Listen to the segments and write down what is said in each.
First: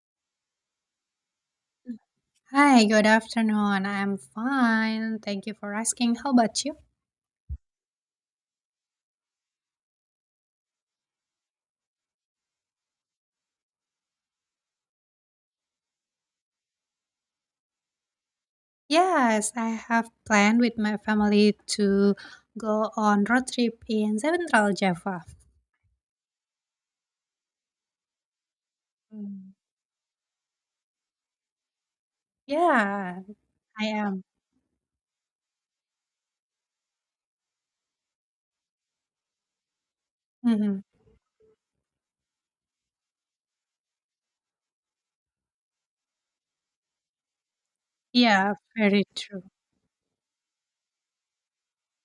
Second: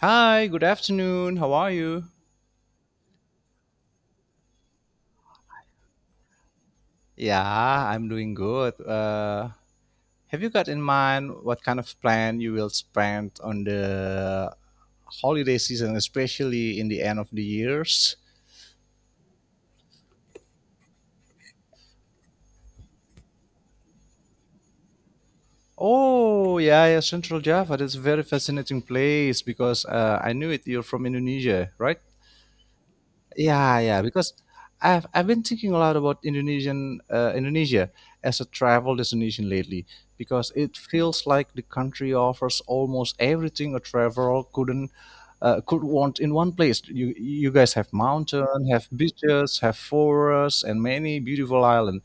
Hi, good afternoon. How are you? Hi, good afternoon. I'm fine. Thank you for asking. How about you? Yeah, I'm doing good. Have you got in mind what kind of plan you will spend on the holiday season, especially in the end of the years? Yes, I have planned with my family to go on road trip in Central Java. Oh, yeah, yeah, Central Java. That's a very fascinating place Mm. because I knew it. You're from Indonesia, right? Yeah, Yeah, I yeah, am. because I've been thinking a lot about Indonesia as a travel destination lately because it Hmm feels like the country offers almost everything a traveler couldn't could want in one place. You guys have mountain, Yeah, have very true. beaches, have forests, and many beautiful islands,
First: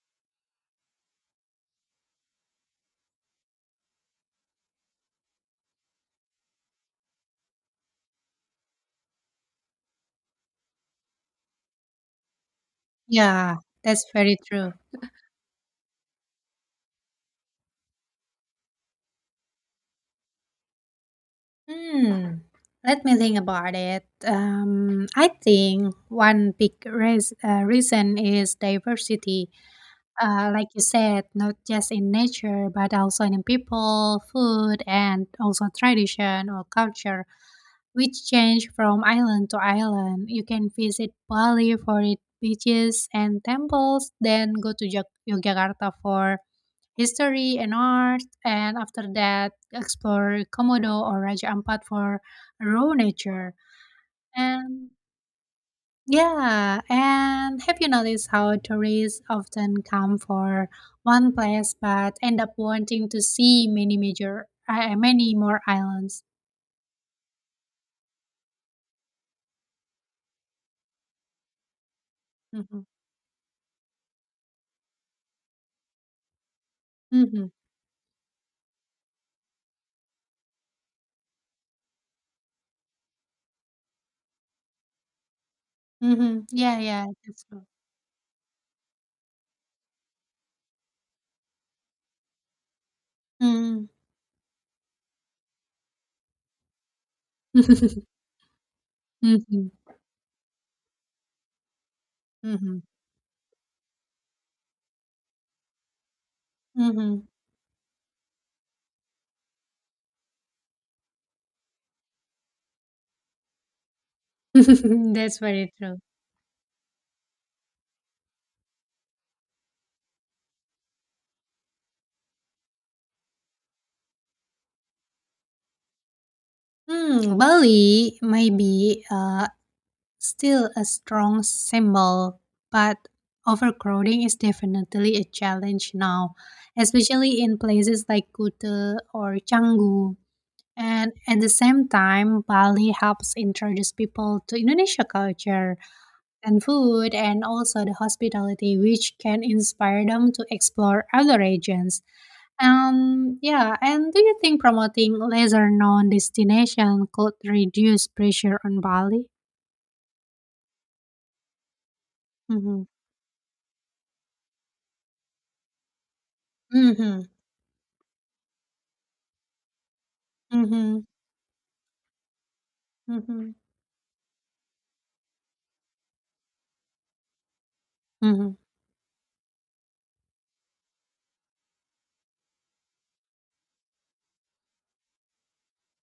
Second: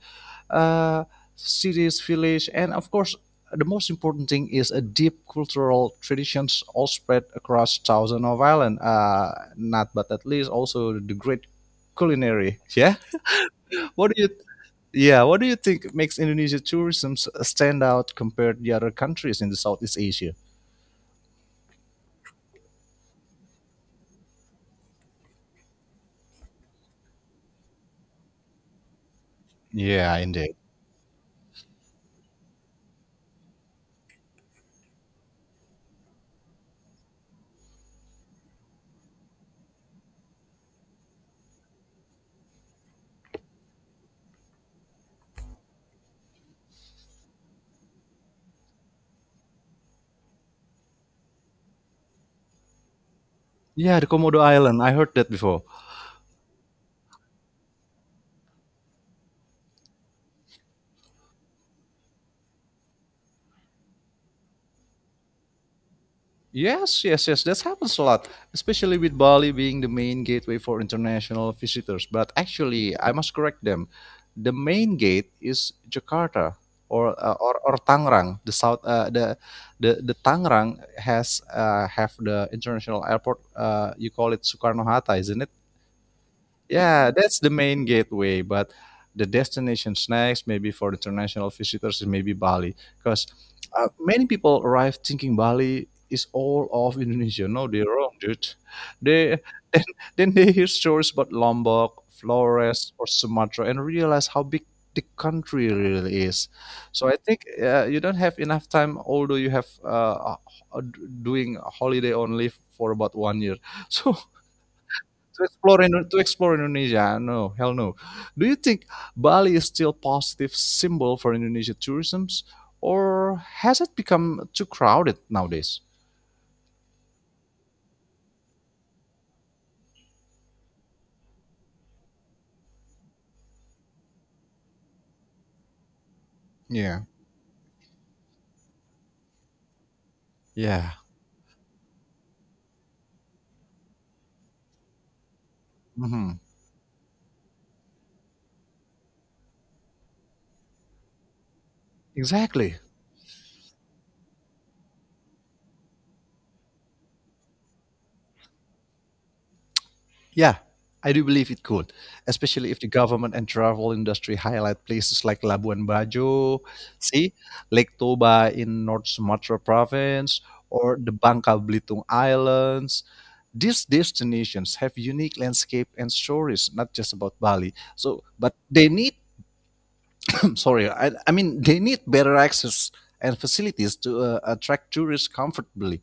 uh, cities, village, and of course the most important thing is a deep cultural traditions all spread across thousands of island. Not but at least also the great culinary. Yeah. Yeah, that's What do you? very true. Yeah. What do you think makes Indonesia tourism stand out compared to the other countries in the Southeast Asia? Hmm. Let me think about it. I think one big reason is diversity. Yeah, indeed. Like you said, not just in nature, but also in people, food, and also tradition or culture, which change from island to island. You can visit Bali for its beaches and temples, then go to Yogyakarta for history and art, and after that, explore Komodo or Raja Ampat for raw nature. Yeah, the Komodo Island. And I heard that before. yeah, and have you noticed how tourists often come for one place but end up wanting to see many many more islands? Yes, yes, yes. That happens a lot, especially with Bali being the main gateway for international visitors. But Mm-hmm. actually, I must correct them. The main gate is Jakarta or uh, Mm-hmm. or, or Tangerang. The Tangerang has have the international airport. You call it Soekarno Hatta, isn't it? Mm-hmm. Yeah, yeah, Yeah, that's that's the true. main gateway, but the destinations next, maybe for international visitors, is maybe Bali, because Mm-hmm. Many people arrive thinking Bali is all of Indonesia. No, they're wrong, dude. They mm-hmm. then, then they hear stories about Lombok, Mm-hmm. Flores, or Sumatra, and realize how big the country really is. So I Mm-hmm. think you don't have enough time, although you have uh, doing holiday only for about one year. So that's to very explore true. Indo- to explore Indonesia. No, hell no. Do you think Bali is still positive symbol for Indonesia tourism, or has it become too crowded nowadays? Hmm, Bali maybe still a strong symbol, but overcrowding is definitely a challenge now, Yeah. especially in places like Kuta or Canggu. Yeah. And at the same time, Bali helps introduce people to Indonesia culture Mhm. and food and also the hospitality, which can inspire them to explore other regions. Exactly. Yeah, and do you think promoting lesser known destination could reduce pressure on Bali? Yeah. I do believe it could, especially if Mm-hmm. the government and travel industry highlight places like Labuan Bajo, Mm-hmm. see, Lake Toba in North Sumatra province, or Mhm, the Bangka Belitung Islands. mhm, These destinations have unique landscape and stories, not just about Bali. So, mhm. but they need, sorry, I mean, they need better access and facilities to attract tourists comfortably.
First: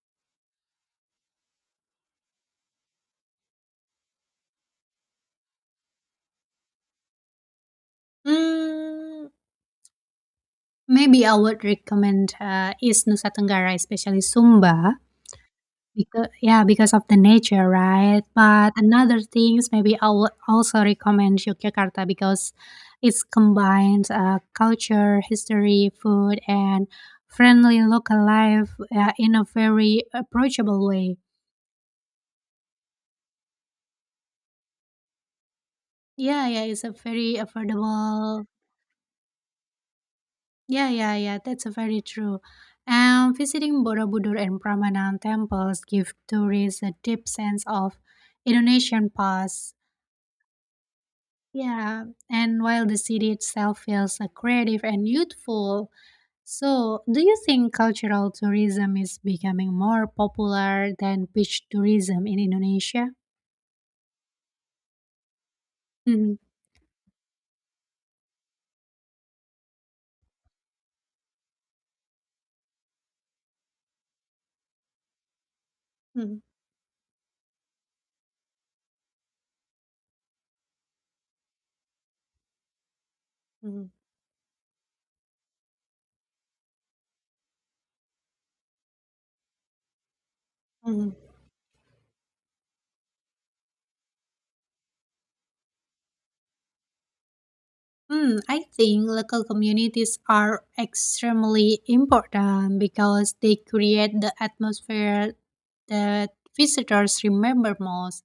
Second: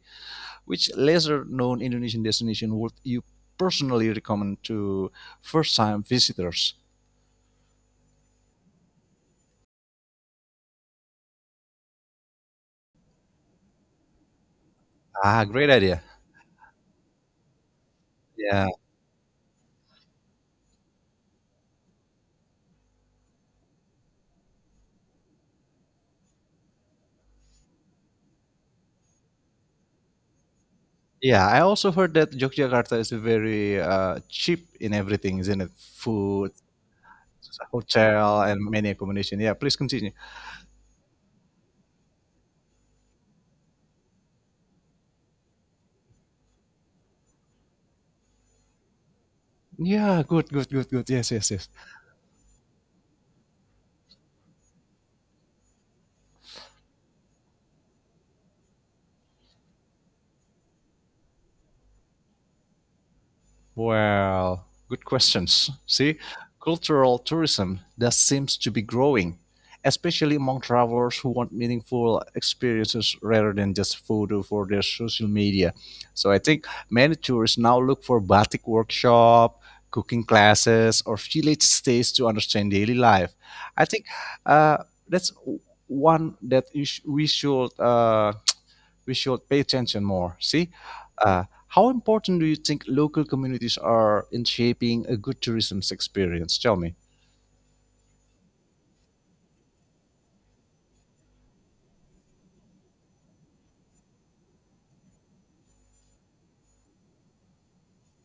Which lesser known Indonesian destination would you personally recommend to first time visitors? Mm, maybe I would recommend East Nusa Tenggara, especially Sumba, Ah, great idea. because yeah, because of the nature, right? Yeah, But another things, maybe I would also recommend Yogyakarta because it's combines, culture, history, food, and friendly local life, in a very approachable way. yeah. I also heard that Yogyakarta is very cheap in everything, isn't it? Yeah, Food, yeah, it's a very hotel, affordable. and many accommodation. Yeah, please continue. Yeah, yeah, yeah, that's very true. And visiting Borobudur and Prambanan temples give tourists a deep sense of Indonesian past. Yeah, good, good, good, good. Yes, yes, yes. Yeah, and while the city itself feels creative and youthful. So, do you think cultural tourism is becoming more popular than beach tourism in Indonesia? Well, good questions. See, Mhm, cultural tourism that seems to be growing, especially among travelers who want meaningful experiences rather than just photo for their social media. So I mhm, think many tourists now look for batik workshop, cooking classes, or village stays to understand daily life. I mhm, think uh, that's one that you sh- we should pay attention more. See, mhm. How important do you think local communities are in shaping a good tourism experience? Tell me. Hmm, I think local communities are extremely important because they create the atmosphere that visitors remember most,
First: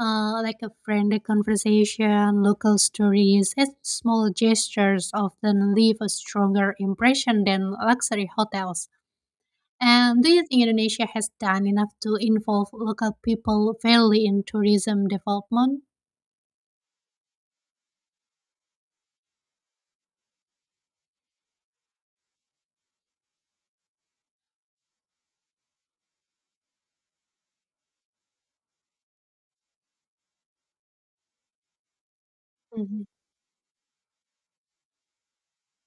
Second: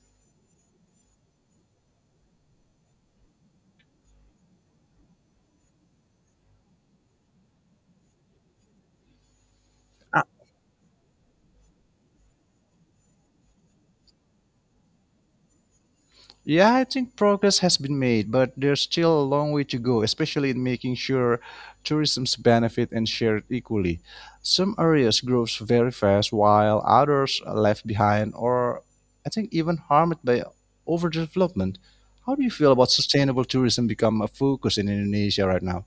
uh, like a friendly conversation, local stories, and small gestures often leave a stronger impression than luxury hotels. And do you think Indonesia has done enough to involve local people fairly in tourism development? Yeah, I think progress has been made, but there's still a long way to go, especially in making sure tourism's benefit and shared equally. Some areas grows very fast while others are left behind or I think even harmed by overdevelopment. How do you feel about Mhm. sustainable tourism become a focus in Indonesia right now?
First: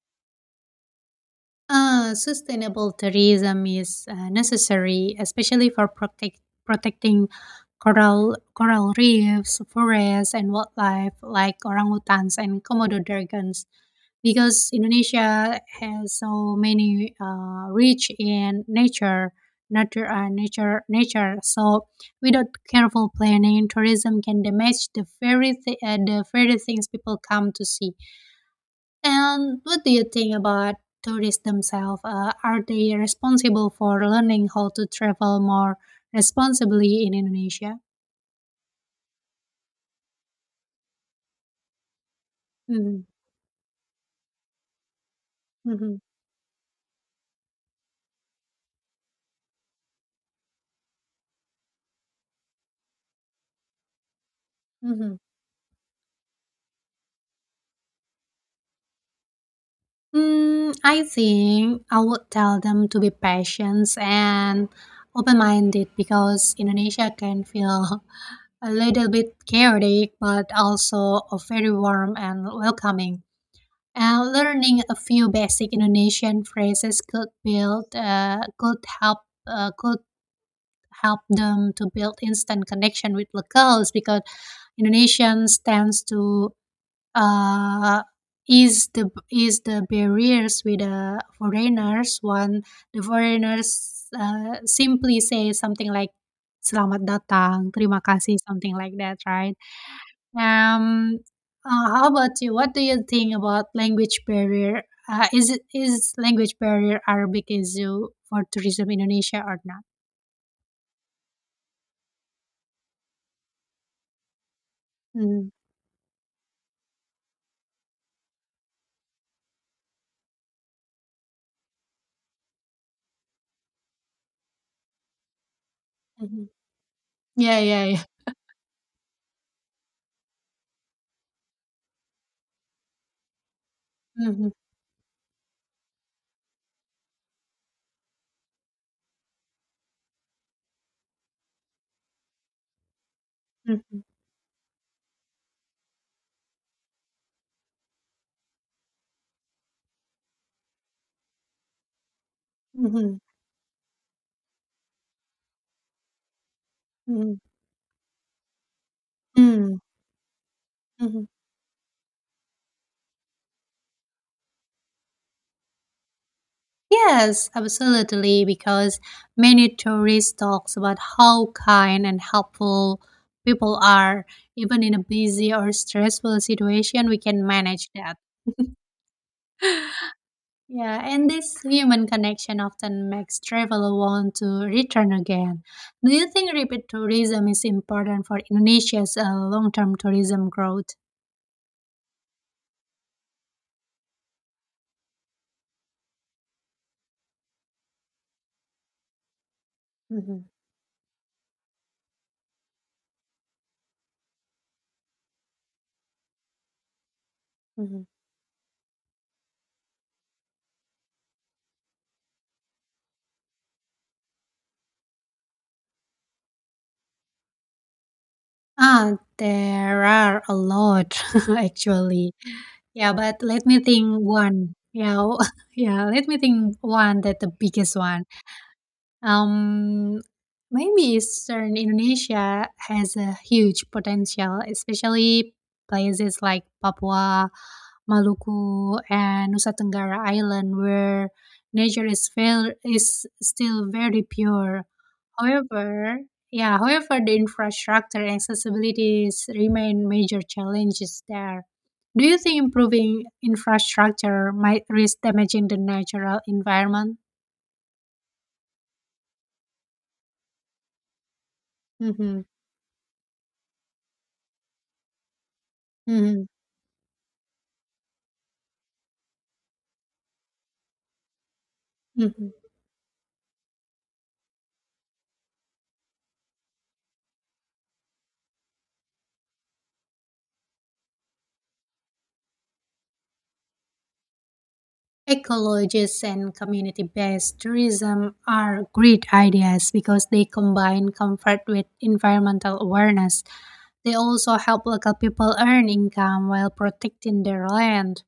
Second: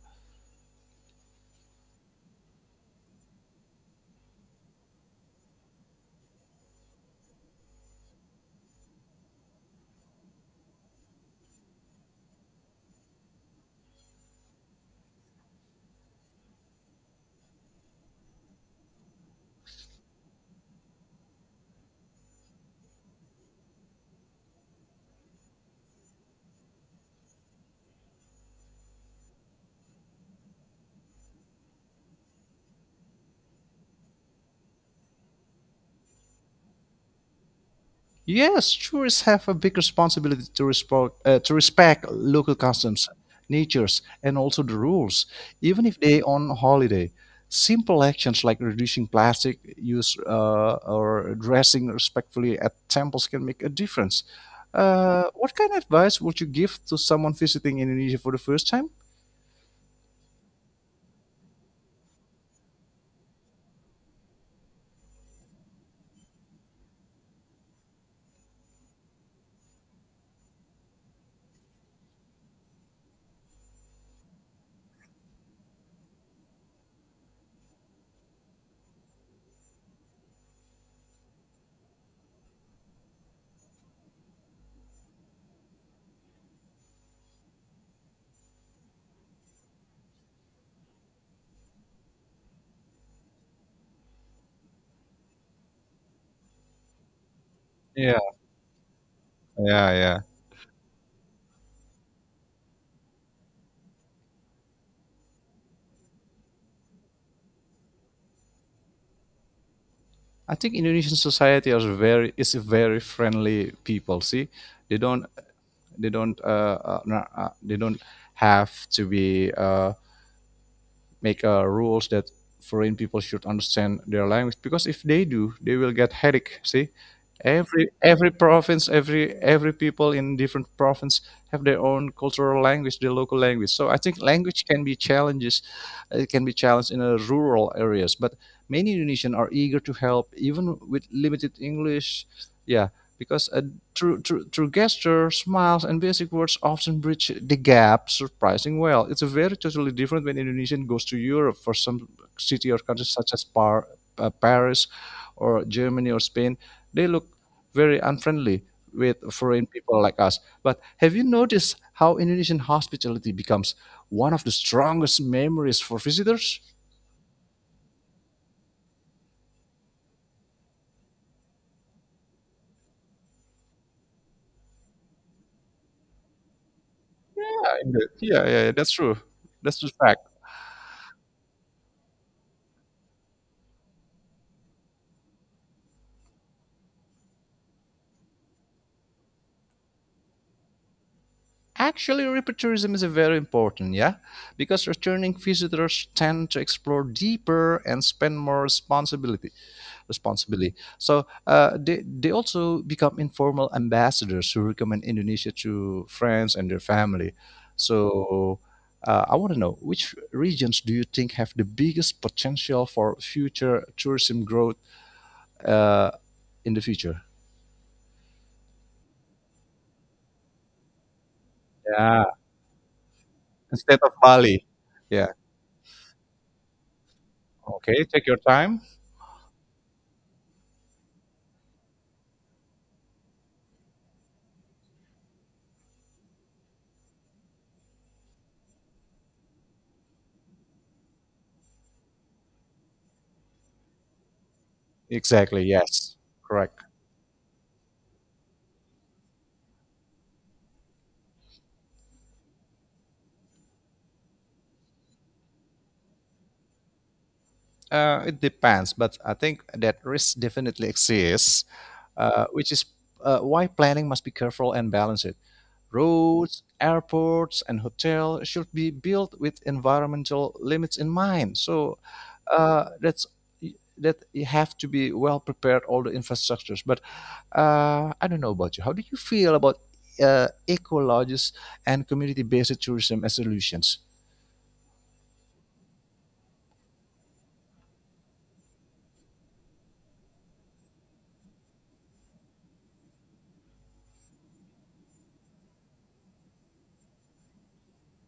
Sustainable tourism is necessary, especially for protecting coral reefs, forests, and wildlife like orangutans and Komodo dragons. Because Indonesia has so many rich in nature, nature, nature, nature. So without careful planning, tourism can damage the the very things people come to see. And what do you think about tourists themselves? Are they responsible for learning how to travel more responsibly in Indonesia? Yes, tourists have a big responsibility to, respect local Mm-hmm. customs, natures, and also the rules, even Mm-hmm. if they on holiday. Simple actions like reducing plastic use or dressing respectfully at temples can make a difference. Mm-hmm. What kind of advice would you give to someone visiting Indonesia for the first time? Mm, I think I would tell them to be patient and open minded because Indonesia can feel a little bit chaotic but also very warm and welcoming. Learning a few basic Indonesian phrases could help them to build instant connection with locals because Indonesians tends to uh, ease the barriers with the foreigners when the foreigners simply say something like "selamat datang," "terima Yeah, kasih," something like that, right? yeah, yeah. Um, how about you? What do you think about language barrier? Is language barrier Arabic is you for tourism Indonesia or not? I think Indonesian society is a very friendly people. See, they don't Mm-hmm. they don't have to be. Make rules that foreign people should understand their language because if they do, they will get hmm headache. See, Yeah, yeah, every yeah. Province, every people in different province have their own cultural language, their local language. So I think Mm-hmm. language can be challenges, it can be challenged in rural areas. But many Indonesians are eager to help, even with limited English. Yeah, because uh, Mm-hmm. through, through, through gestures, smiles, and basic words often bridge the gap surprising well. It's a very totally different when Indonesian goes to Europe for some city or countries Mm-hmm. such as Paris or Germany or Spain. They look very unfriendly with foreign Mm-hmm. people like us. But have you Mm-hmm. noticed how Indonesian hospitality becomes one of the strongest memories for visitors? Yes, absolutely. Because many tourists talks about how kind and helpful people are, even in a busy or stressful situation. We can Yeah, manage indeed. that. Yeah, yeah, yeah, that's true. That's the fact. Yeah, and this human connection often makes travel want to return again. Do you think repeat tourism is important for Indonesia's long-term tourism growth? Actually, repeatourism is a very important, yeah, because returning visitors tend to explore deeper and spend more responsibility, Hmm Responsibility, So they also become informal ambassadors who recommend Indonesia to friends and their family. hmm So I want to know which regions do you think have the biggest potential for future tourism growth uh, in the future? Ah, there are a lot Yeah, actually. Yeah, but let me instead of think Bali. one. Yeah. Yeah, yeah, let me think one that the biggest Okay, one. take your time. Um, maybe Eastern Indonesia has a huge potential, especially places like Papua, Maluku, and Nusa Tenggara Island, where is still very pure. Exactly, yes. However, yeah, Correct. however, the infrastructure and accessibilities remain major challenges there. Do you think improving infrastructure might risk damaging the natural environment? It depends, but I think that risk definitely exists, Hmm which is why planning must be careful and balance it. hmm Roads, airports, and hotels should be built with environmental limits in mind. So hmm that's that you have to be well prepared all the infrastructures. But I don't know about you. How do you feel about ecologists and community-based tourism as solutions? Ecologists and community based tourism are great ideas because they combine comfort with environmental awareness. They also help local people earn income while protecting their land.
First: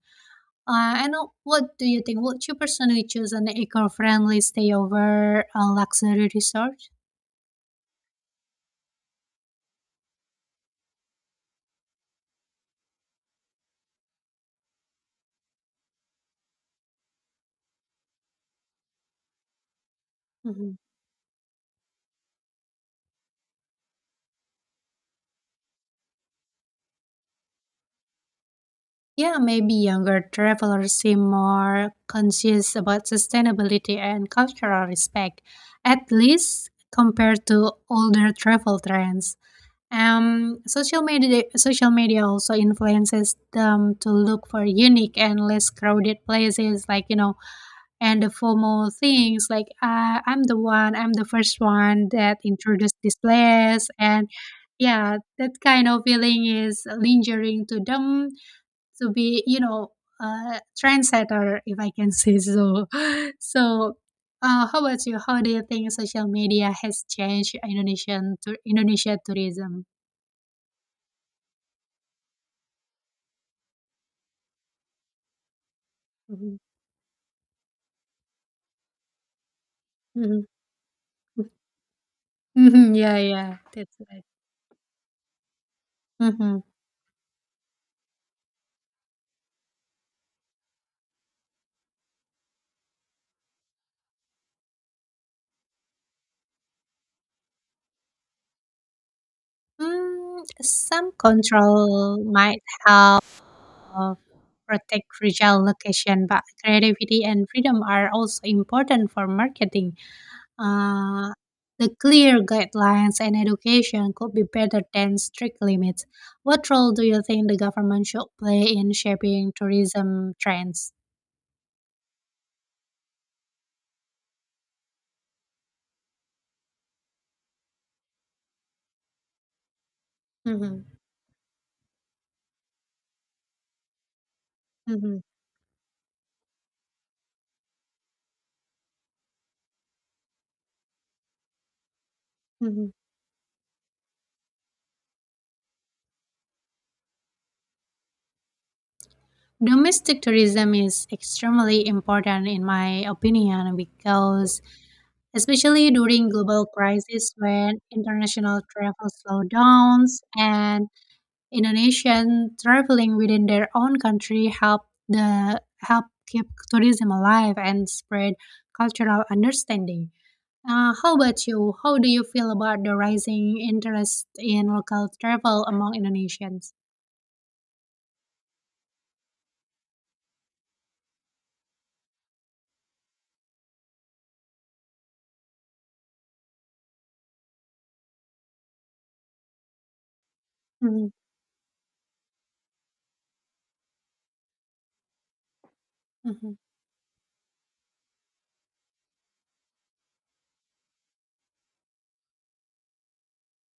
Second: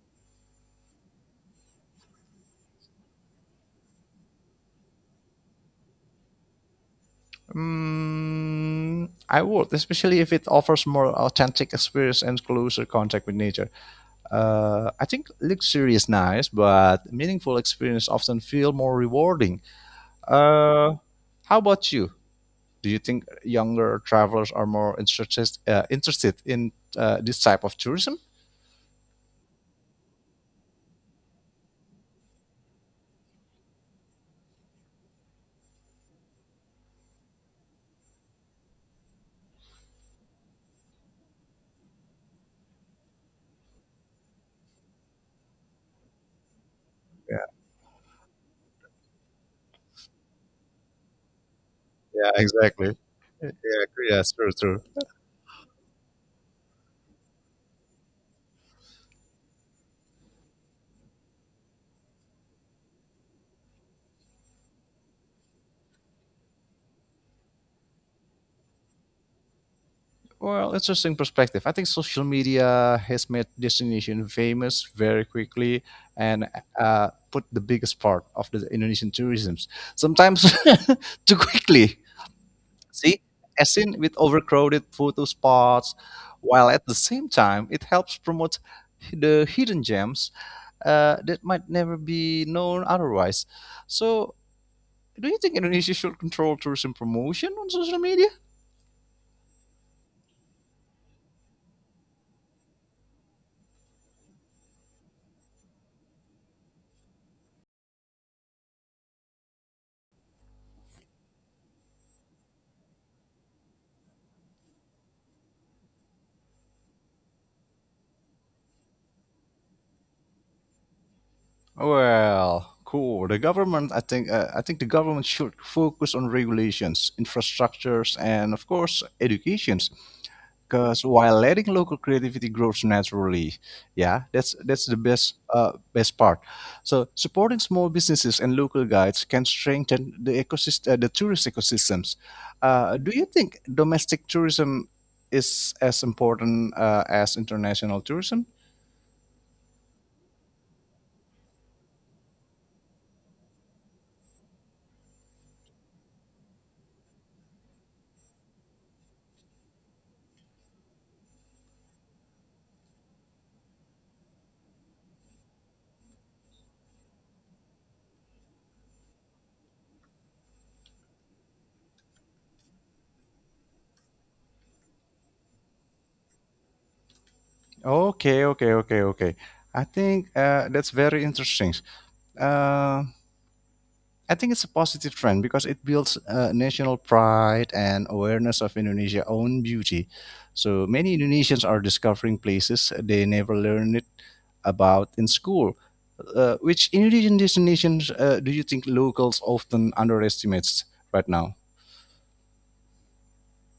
And what do you think? Would you personally choose an eco-friendly stay over a luxury resort? Mm, I would, especially if it offers more authentic experience and closer contact with nature. I think luxury is nice, but meaningful experience often feel more rewarding. Mhm. Uh, how about you? Do you think younger travelers are more interested in this type of tourism? Yeah, maybe younger travelers seem more conscious about sustainability and cultural respect, at least compared to older travel trends. Social media also influences them to look for unique and less crowded places, like you know, and the formal things like I'm the one, I'm the first one Yeah, that exactly. introduced this Yeah, place, and yes, true, true. yeah, that kind of feeling is lingering to them to be you know a trendsetter if I can say so. So how about you, how do you think social media has changed Indonesia tourism? Well, interesting perspective. I think social media has made destination famous very quickly and Mm-hmm. Put the biggest part of the Indonesian tourism sometimes too quickly. Mm-hmm. Yeah, See, yeah, as in that's with right. overcrowded photo spots, Mm-hmm. while at the same time it helps promote the hidden gems that might never be known otherwise. So, do you think Indonesia should control tourism promotion on social media? Mm, some control might help uh, protect fragile location but creativity and freedom are also important for marketing. Uh, the clear guidelines and education could be better than strict limits. What role do you think the government should play in shaping tourism trends? Well, cool. The government, I think the government should focus on regulations, infrastructures, and of course, educations. Mhm, Because while letting local creativity grows naturally, yeah, that's the mhm, best best part. So supporting small businesses and local guides can strengthen the ecosystem, the tourist ecosystems. mhm. Do you think domestic tourism is as important as international tourism? Domestic tourism is extremely important, in my opinion, because especially during global crisis when international travel slowdowns and Indonesian traveling within their own country help the help keep tourism alive and spread cultural understanding. How about you? How do you feel about the rising interest in local travel among Indonesians? Okay, okay, okay, okay. I think that's very interesting. Uh, I think it's a positive trend because it builds national pride and awareness of Indonesia's own beauty. So Mhm, many Indonesians are discovering places they never learned it about in school. mhm. Which Indonesian destinations do you think locals often underestimates right now?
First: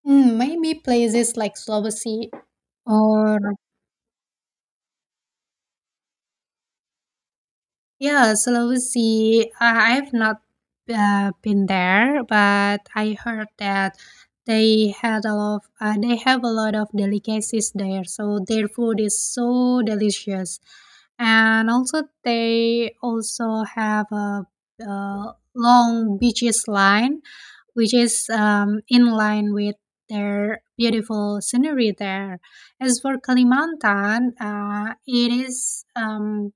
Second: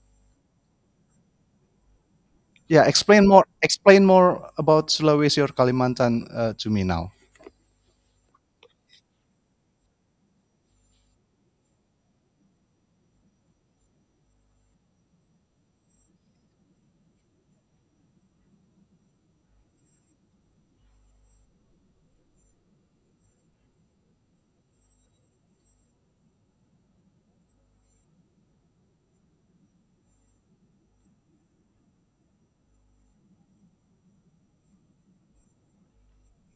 Mm, maybe places like Slovakia Yeah, explain or. more. Explain more about Sulawesi or Kalimantan to me now. Yeah, Sulawesi, I've not been there, but I heard that they have a lot of delicacies there, so their food is so delicious. And also they also have uh, long beaches line, which is in line with their beautiful scenery there. As for Kalimantan,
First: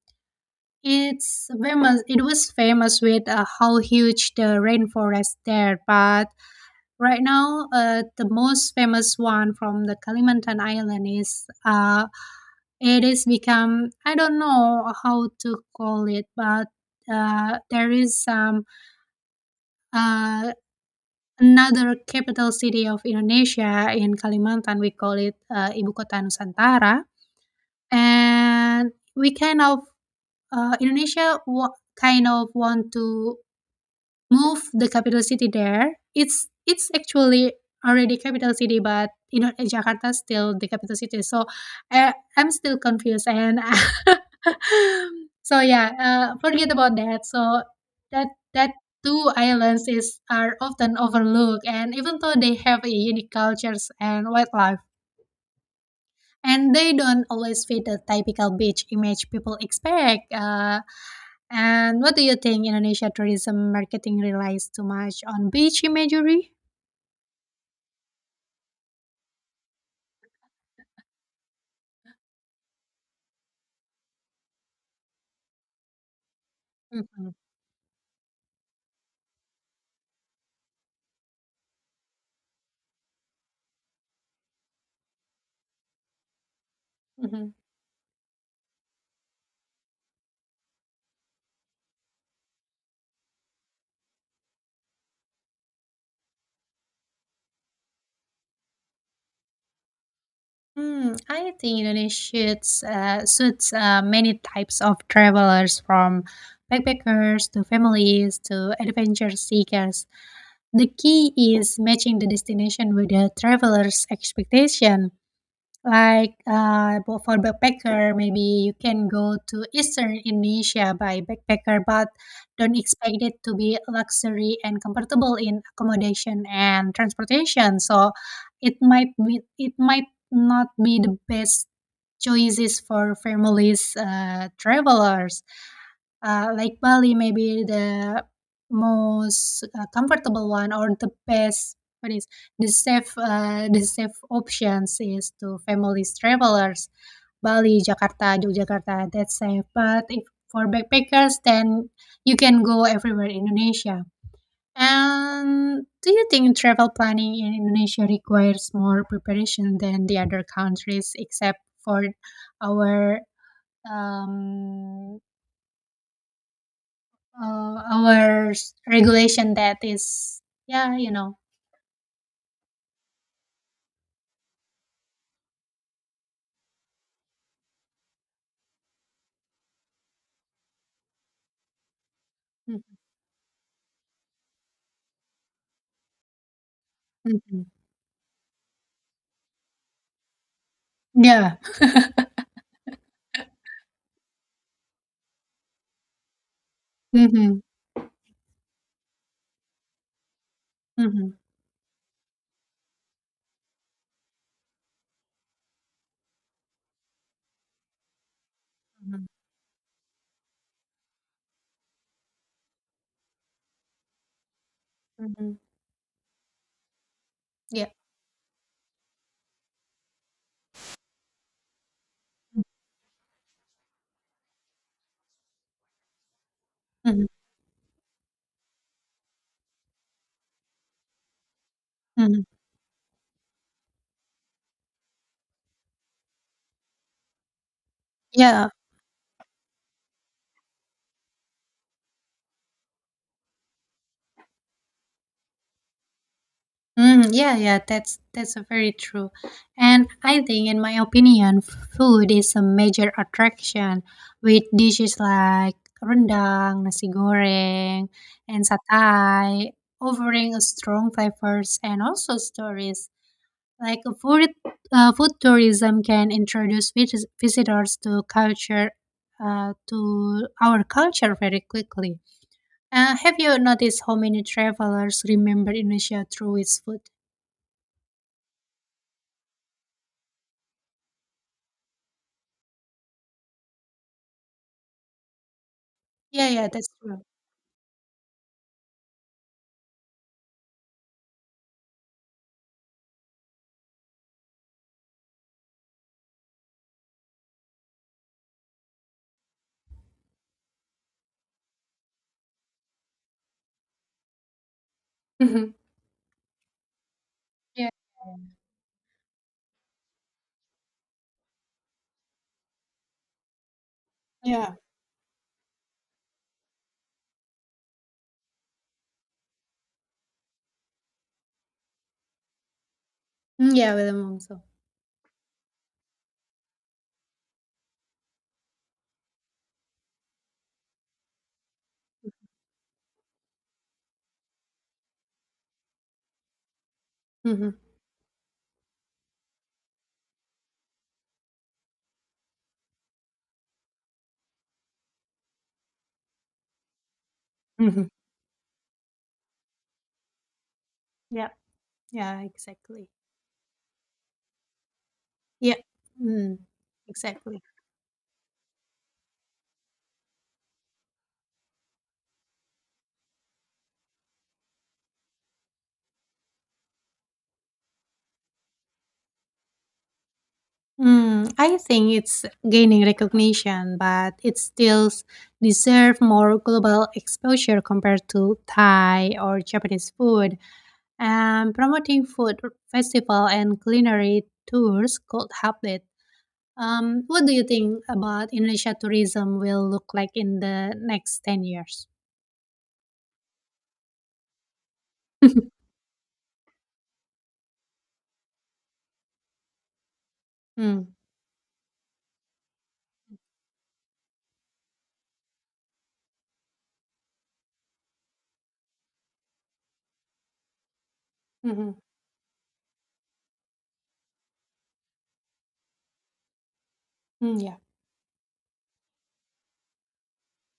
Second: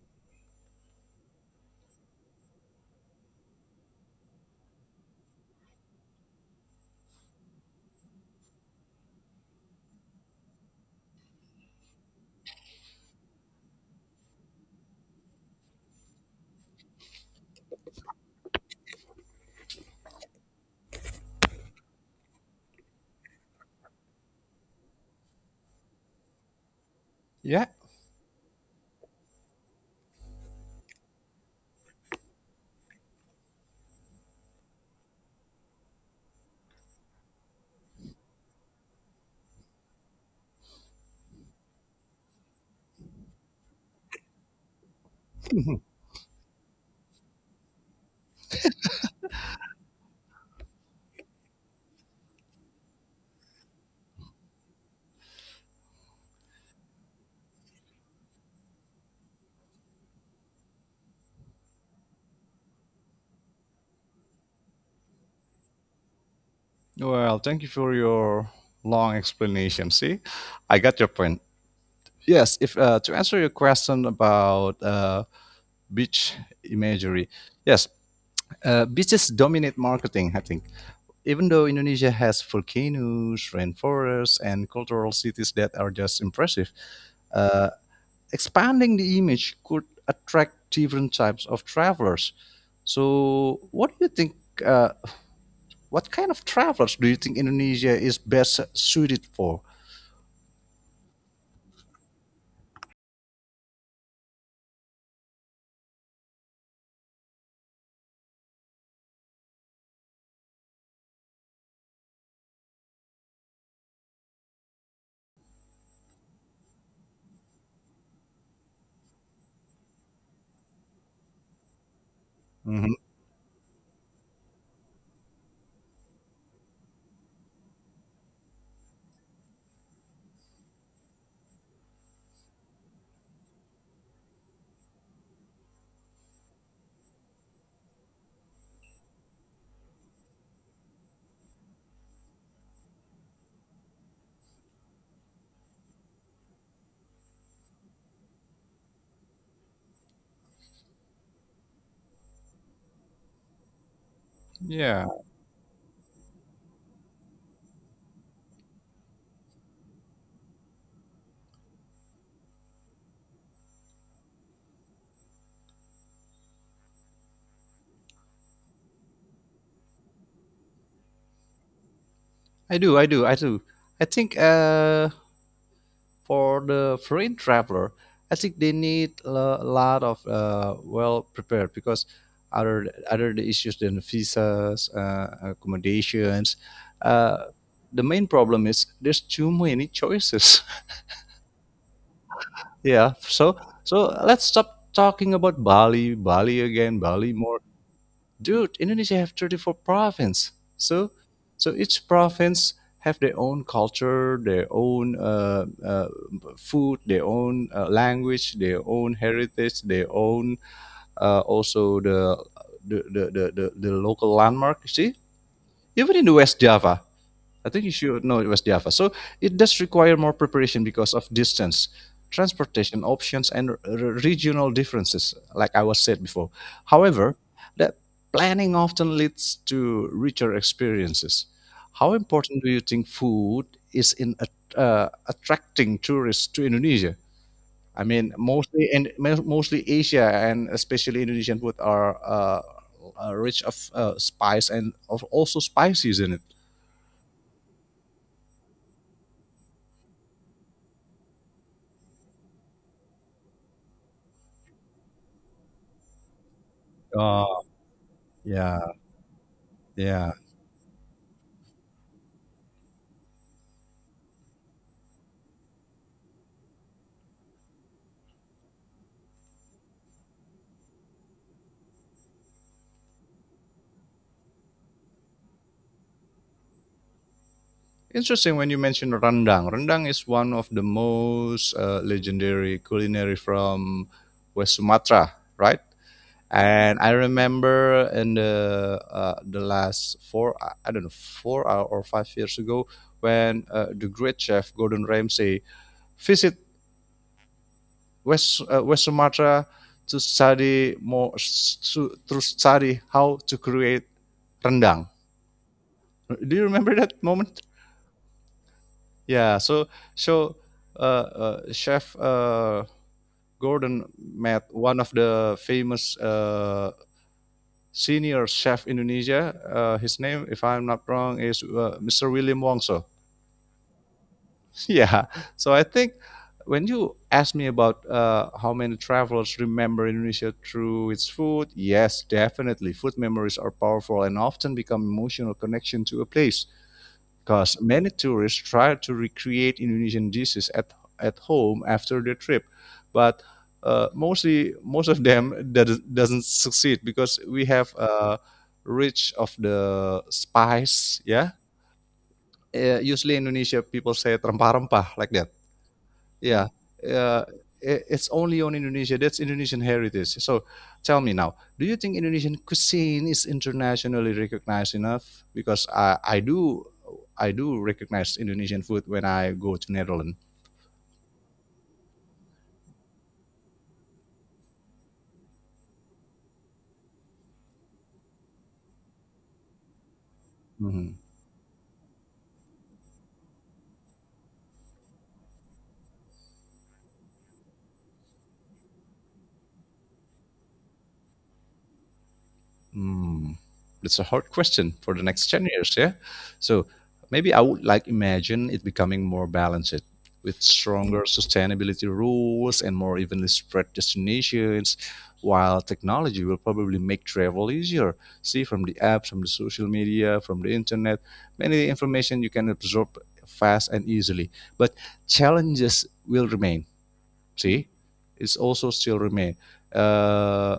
it's famous. It was famous with how huge the rainforest there. But right now, the most famous one from the Kalimantan island is it is become, I don't know how to call it, but there is some uh, another capital city of Indonesia in Kalimantan. We call it Ibu Kota Nusantara, Yeah. and we kind of uh, Indonesia wa- kind of want to move the capital city there. It's actually already capital city, but you know Jakarta still the capital city. So I'm still confused and so yeah, forget about that. So that that two islands is are often overlooked, and even though they have a unique cultures and wildlife, and they don't always fit the typical beach image people expect. And what do you think Indonesia tourism marketing relies too much on beach imagery? Well, thank you for your long explanation. See, I got your point. Yes, if to answer your question about beach imagery, Mhm, yes, beaches dominate marketing. I think, even though Indonesia has volcanoes, rainforests, and cultural cities that are just impressive, mhm. uh, expanding the image could attract different types of travelers. So, what do you think? Uh, what kind of travelers do you think Indonesia is best suited for? Hmm, I think Indonesia suits many types of travelers from backpackers to families to adventure seekers. The key is matching the destination with the traveler's expectation. Like for backpacker, maybe you can go to Eastern Indonesia by backpacker, but don't Mhm. expect it to be luxury and comfortable in accommodation and transportation. So it might not be the best choices for families, travelers. Uh, like Bali may be the most comfortable one or the best, what is the safe options is to families travelers: Bali, Jakarta, Yogyakarta, that's safe, but if for backpackers then you can go everywhere in Indonesia. Yeah, And do you think travel planning in Indonesia requires more preparation than the other countries except for our um, our regulation that is, yeah, you know. I do, I do, I do. I think for the foreign traveler, I think they need a lot of well prepared because Mm, other the issues than visas, accommodations, uh, mhm. the main problem is there's too many choices. Yeah. Yeah. So let's stop talking about Bali, Bali again, Bali more. Mhm. Dude, Indonesia have 34 province. So Mhm. so each province have their own culture, their own food, their own language, their own Mhm. heritage, their own also the local landmark. See, Mhm. even in the West Java, I think Yeah. you should know it was Java. So it does require more preparation because of distance, transportation options, and regional differences, like I was said before. Mhm. However, that planning often leads to richer experiences. How Mhm. important do you think food is in attracting tourists to Indonesia? I mean, Yeah. mostly and mostly Asia and especially Indonesian food are rich of spice and of also spices in it. Mm, yeah, yeah, that's a very true. And I think in my opinion, food is a major attraction with dishes like rendang, nasi Oh, goreng, and yeah. satay, Yeah. offering a strong flavors and also stories. Like food tourism can introduce visitors to culture, to our culture very quickly. Have you noticed how many travelers remember Indonesia through its food? Interesting when you mention rendang. Rendang is one of the most legendary culinary from West Sumatra, right? Yeah, yeah, that's And I true. remember in the last four, I don't know, four or 5 years ago, when the great chef Gordon Ramsay visit West Sumatra to study more to study how to create rendang. Mhm. Do you remember that moment? Yeah. Yeah. So Chef Gordon met Yeah. one of the famous senior chef Indonesia. His name, if I'm not wrong, is Mr. William Wongso. Mm, yeah, William also. Yeah. So I think when you ask me about how many travelers remember Indonesia through its food, yes, definitely. Food memories are powerful and often become emotional connection to a place because Mm-hmm. many tourists try to recreate Indonesian dishes at home after their trip. But most of them doesn't succeed because we have Mhm. Rich of the spice, Yeah, yeah. yeah, exactly. Usually Indonesia people say rempah-rempah like that, Yeah, mm, yeah, uh, exactly. It's only on Indonesia. That's Indonesian heritage. So, tell me now, do you think Indonesian cuisine is internationally recognized enough? Because I do recognize Indonesian food when I go to Netherlands. Hmm. I think it's gaining recognition, but it still deserves more global exposure compared to Thai or Japanese food. Mm-hmm. And promoting food festival and culinary tours could help it. What do you think about Indonesia tourism will look like in the next 10 years? Mm, that's a hard question for the next 10 years, yeah. So maybe I would like imagine it becoming more balanced, with mm, stronger sustainability rules and more evenly spread destinations, while technology will probably make travel easier. See, from the apps, from the social media, from the internet, many mm-hmm, information you can absorb fast and easily. But challenges will remain. mm, yeah. See, it's also still remain, uh,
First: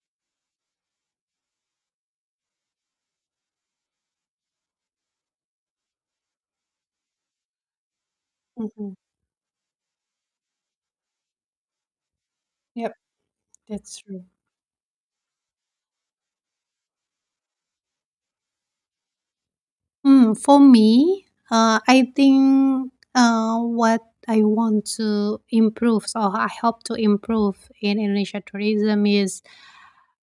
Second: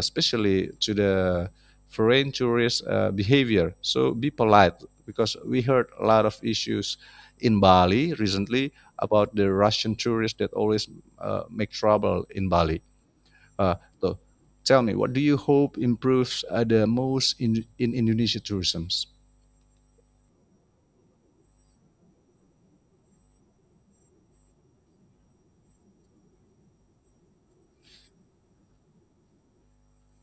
especially to the foreign tourist behavior. So be polite, because we heard a lot of issues in Bali recently Mm-hmm. about the Russian tourists that always make trouble in Bali. Yep, Uh, that's so true. tell me, what do you hope improves the most in Indonesia tourism? Hmm. For me, I think what I want to improve, so I hope to improve in Indonesia tourism is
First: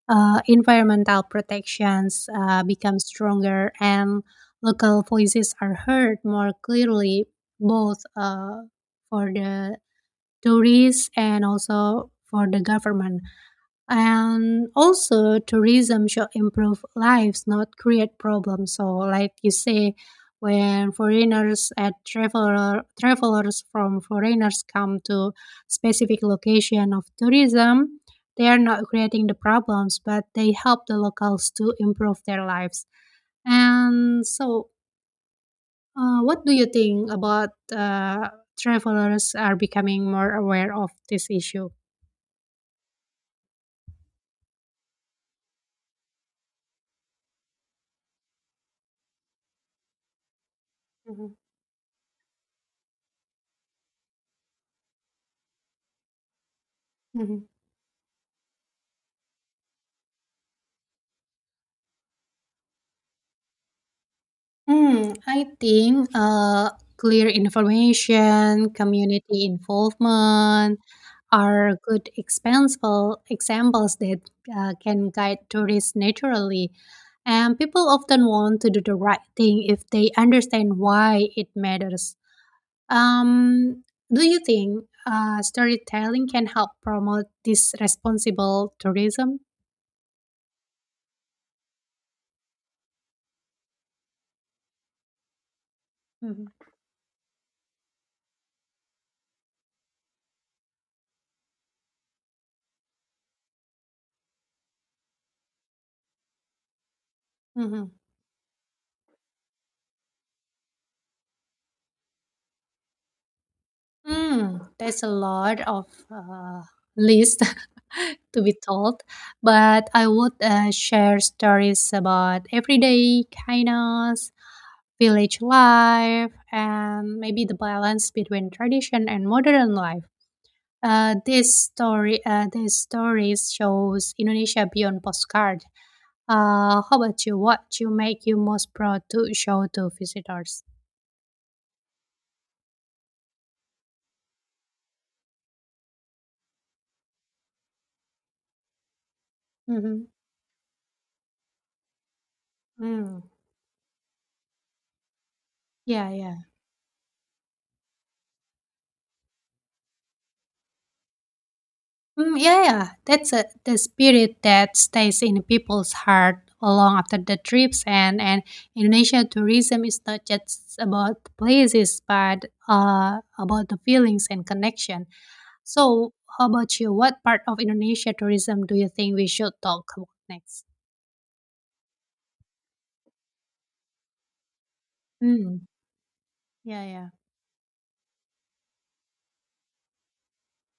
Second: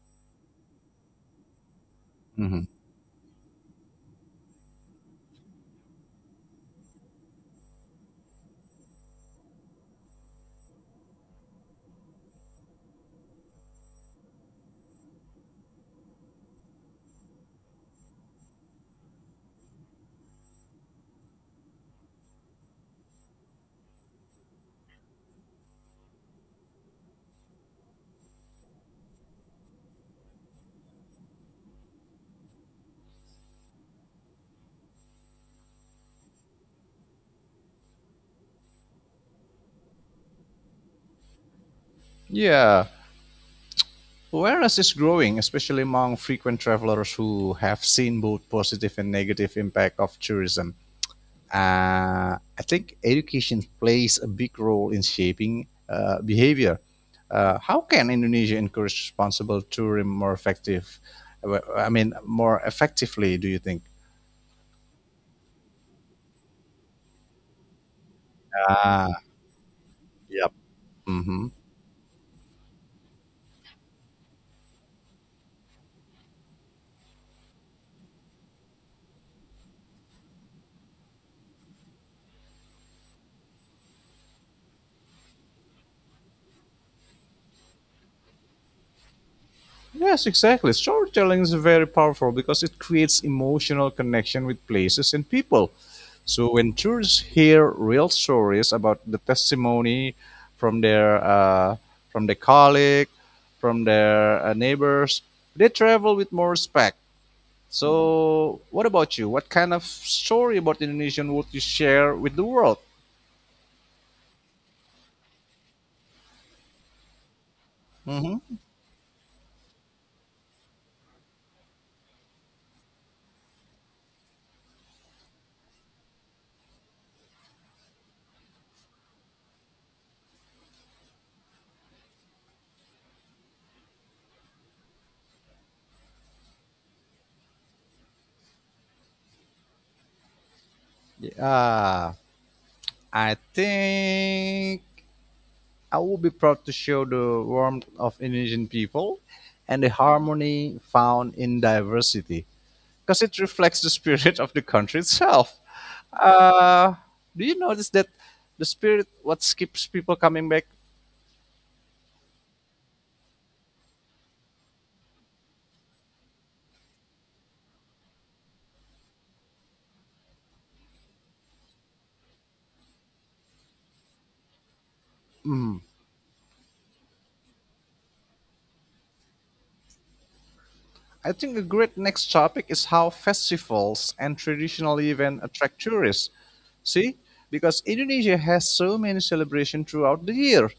environmental protections Mhm. become stronger and local voices are heard more clearly, both for the tourists and also for the government, and also tourism should improve lives not create problems, so like you say when foreigners and travelers from foreigners come to specific location of tourism, they are not creating the problems but they help the locals to improve their lives. And so what do you think about travelers are becoming more aware of this issue? Yeah, awareness is growing, especially among frequent travelers who have seen both positive and negative impact of tourism. Mhm. I think education plays a big role in shaping behavior. Mhm. How can Indonesia encourage responsible tourism more effective? Well, I mean, more effectively, do you think? Hmm. I think clear information, Ah, community yep. involvement Hmm. are good examples that can guide tourists naturally. And people often want to do the right thing if they understand why it matters. Um, do you think storytelling can help promote this responsible tourism? Yes, exactly. Storytelling is very powerful because it creates emotional connection with places and people. Mhm. So when tourists hear real stories about the testimony from their uh, from their colleague, from their neighbors, they travel with more respect. Mhm. So, what about you? What kind of story about Indonesian would you share with the world? Mm, there's a lot of list to be Mm-hmm. told, but I would share stories about everyday kindness, village life, and maybe the balance between tradition and modern life. These stories shows Indonesia beyond postcard. How about you? What you make you most proud to show to visitors? Ah, I think I would be proud to show the warmth of Indonesian people and the Mm-hmm. harmony found in diversity, Mm. because it reflects the spirit of the country itself. Yeah, yeah. Uh, do you notice that the spirit what keeps people coming back? Mm, yeah, yeah, that's a, the spirit that stays in people's heart long after the trips and. And Indonesia tourism is not just about places but about the feelings and connection. So, how about you? What part of Indonesia tourism do you think we should talk about next? I think a great next topic is how festivals and traditional events Mm, attract tourists. yeah, yeah. See, because Indonesia has so many celebrations throughout the year,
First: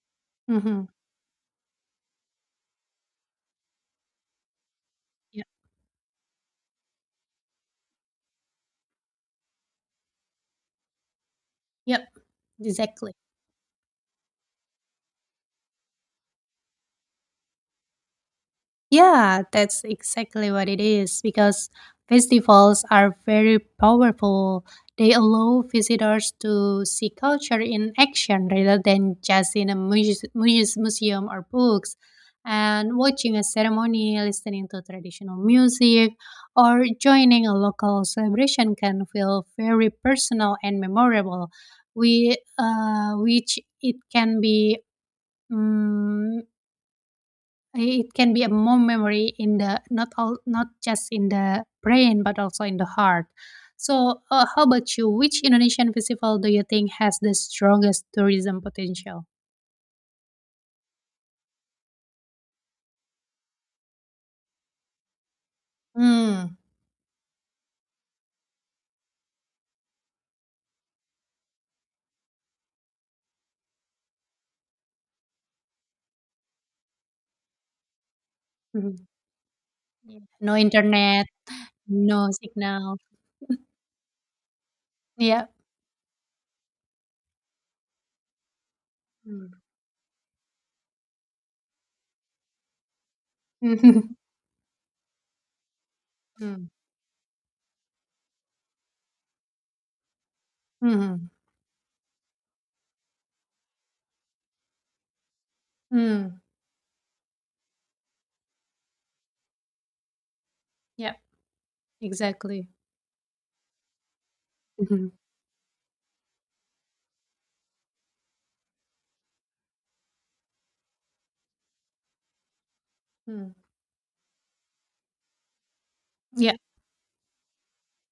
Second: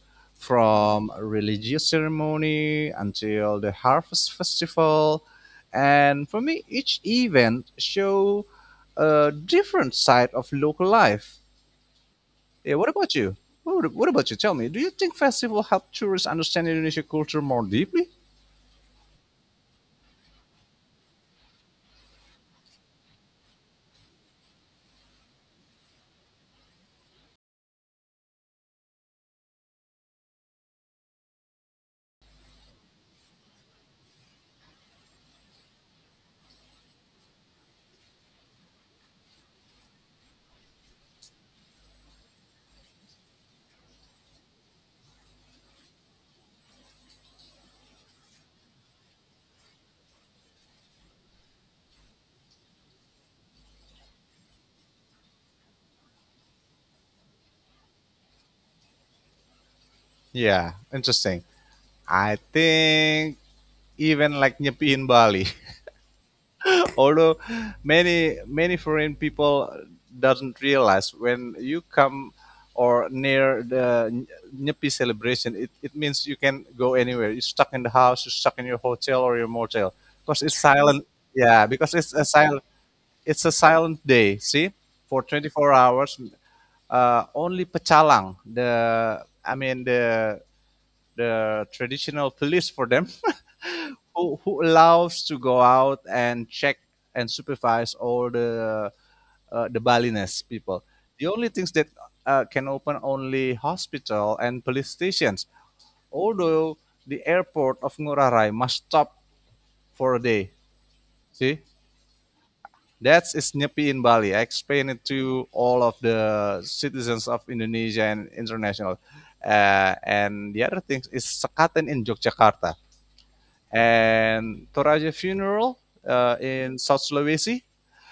Mm-hmm. from religious ceremony until the harvest festival. Yeah. And for me, each event show a different side of local life. Yep. Yeah, what Exactly. about you? What about you? Tell me, do you think festival help tourists understand Indonesia culture more deeply? Yeah, that's exactly what it is because festivals are very powerful. They allow visitors to see culture in action rather than just in a museum or books. And watching a ceremony, listening to traditional music, or joining a local celebration can feel very personal and memorable. We, which it can be mm, it can be a more memory in the not all, not just in the brain but also in the heart. So, how about you? Which Indonesian festival do you think has the strongest tourism potential? Yeah, interesting. I think even like Nyepi in Bali. Mm. Although many foreign people doesn't realize when you come or near the Nyepi celebration, it means you can go anywhere. You're stuck in the house, you're stuck in your Mhm. hotel or your motel Yeah. because No it's silent. internet, Yeah, because no signal. it's a silent day. See, for Yeah. 24 hours, only pecalang, the Mm. I mean the traditional police for them, who allows to go out and Mm. check and supervise all the Balinese people. The Mm. only things that can open only hospital and police stations. Mm. Although the airport of Ngurah Rai must stop for a day. Yeah. See, Exactly. that's is Nyepi in Bali. I explained it Mhm. to all of the citizens of Indonesia and international. And the other thing is Sekaten in Yogyakarta Mm. and Toraja funeral Yeah. in South Sulawesi.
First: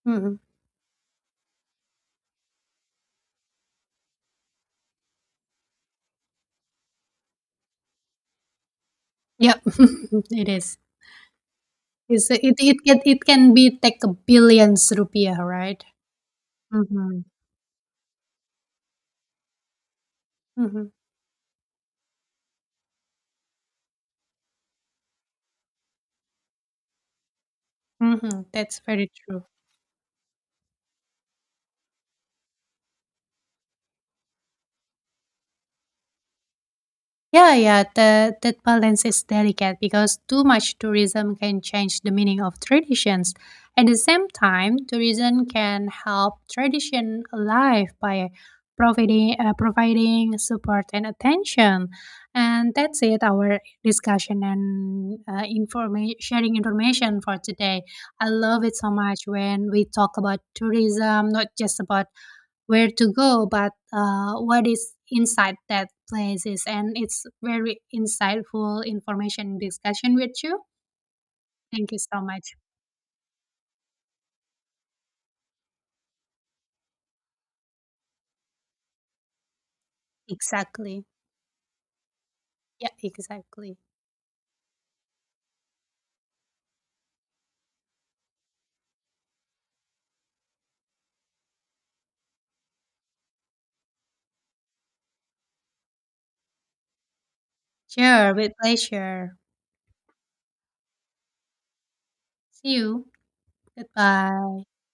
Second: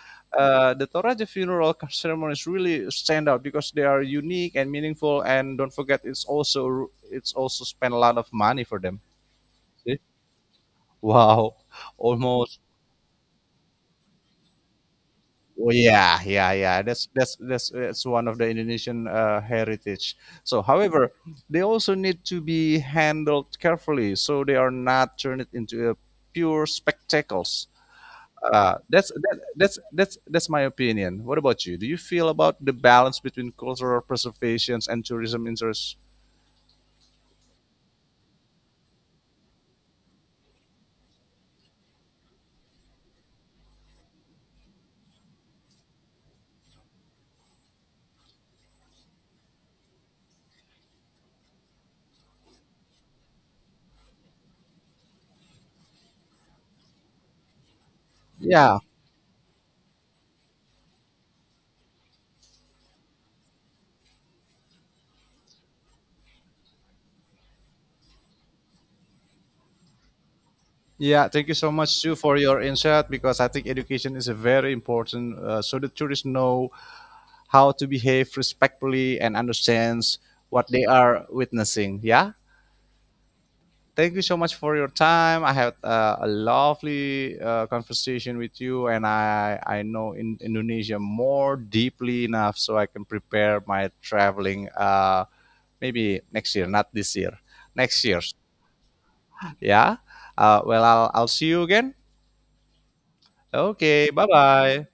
hmm The Toraja funeral ceremonies really stand out because they are unique and meaningful, and don't forget it's also spent a lot of money for them. Yep. See? It is. Wow, It's, it, almost. It can be take a billions rupiah, Oh, right? yeah, yeah, yeah. Mm-hmm. That's one of the Indonesian heritage. So, however, they also need to be handled carefully so they are not turned into a pure spectacles. Mhm, that's That's very that, true. That's my opinion. What about you? Do you feel about the balance between cultural preservations and tourism interests? Yeah, yeah, the, that balance is delicate because too much tourism can change the meaning of traditions. At the same time, tourism can help tradition alive by providing support and attention. And that's it, our discussion and sharing information for today. I love it Yeah, so much when we talk about tourism, not just about where to go, but what is inside that places. And it's very insightful information discussion with you. yeah. Thank you so much, Thank you Sue, so for much. your insight, because I think education is a very important so the tourists know how to behave respectfully and understands what they Exactly. are witnessing. Yeah. Yeah, exactly. Thank you so much for your time. I had a lovely conversation with you, and I know in Indonesia more deeply enough so I can prepare my traveling. Maybe next year, not this year, next year. Sure, with pleasure. Yeah. Well, I'll see you again. See you. Okay. Bye Goodbye. bye.